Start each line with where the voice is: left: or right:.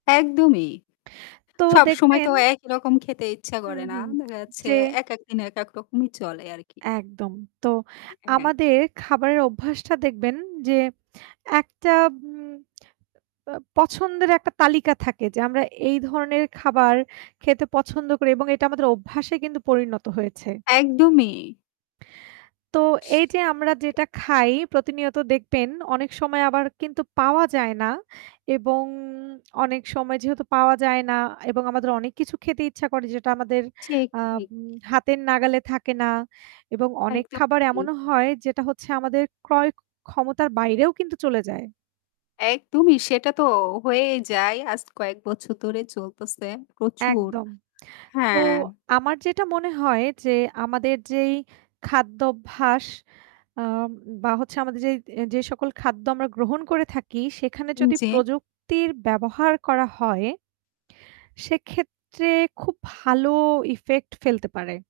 left: একদমই!
right: তো
left: সবসময় তো
right: দেখবেন
left: একইরকম খেতে ইচ্ছা
right: হুম,
left: করে না।
right: হুম।
left: দেখা যাচ্ছে
right: যে
left: এক, একদিন এক, এক রকমই চলে আর কি।
right: একদম। তো
left: [unintelligible]
right: আমাদের খাবারের অভ্যাসটা দেখবেন যে একটা উম ব্যা পছন্দের একটা তালিকা থাকে যে, আমরা এই ধরনের খাবার খেতে পছন্দ করি এবং এটা আমাদের অভ্যাসে পরিণত হয়েছে।
left: একদমই।
right: তো এই যে আমরা যেটা খাই প্রতিনিয়ত দেখবেন অনেক সময় আবার কিন্তু পাওয়া যায় না। এবং অনেক সময় যেহেতু পাওয়া যায় না এবং আমাদের অনেক কিছু খেতে ইচ্ছা করে যেটা আমাদের
left: ঠিক,
right: আম
left: ঠিক।
right: হাতের নাগালে থাকে না এবং অনেক খাবার
left: একদমই।
right: এমনও হয় যেটা হচ্ছে আমাদের ক্রয় ক্ষমতার বাইরেও কিন্তু চলে যায়।
left: একদমই সেটা তো হয়েই যায়, আজ কয়েক বছর ধরে চলতেছে। প্রচুর।
right: একদম। তো
left: হ্যাঁ।
right: আমার যেটা মনে হয় যে, আমাদের যেই খাদ্যাভ্যাস আম বা হচ্ছে আমাদের যেই যে সকল খাদ্য আমরা গ্রহণ করে থাকি, সেখানে
left: উ
right: যদি
left: জি।
right: প্রযুক্তির ব্যবহার করা হয়, সেক্ষেত্রে খুব ভালো ইফেক্ট ফেলতে পারে।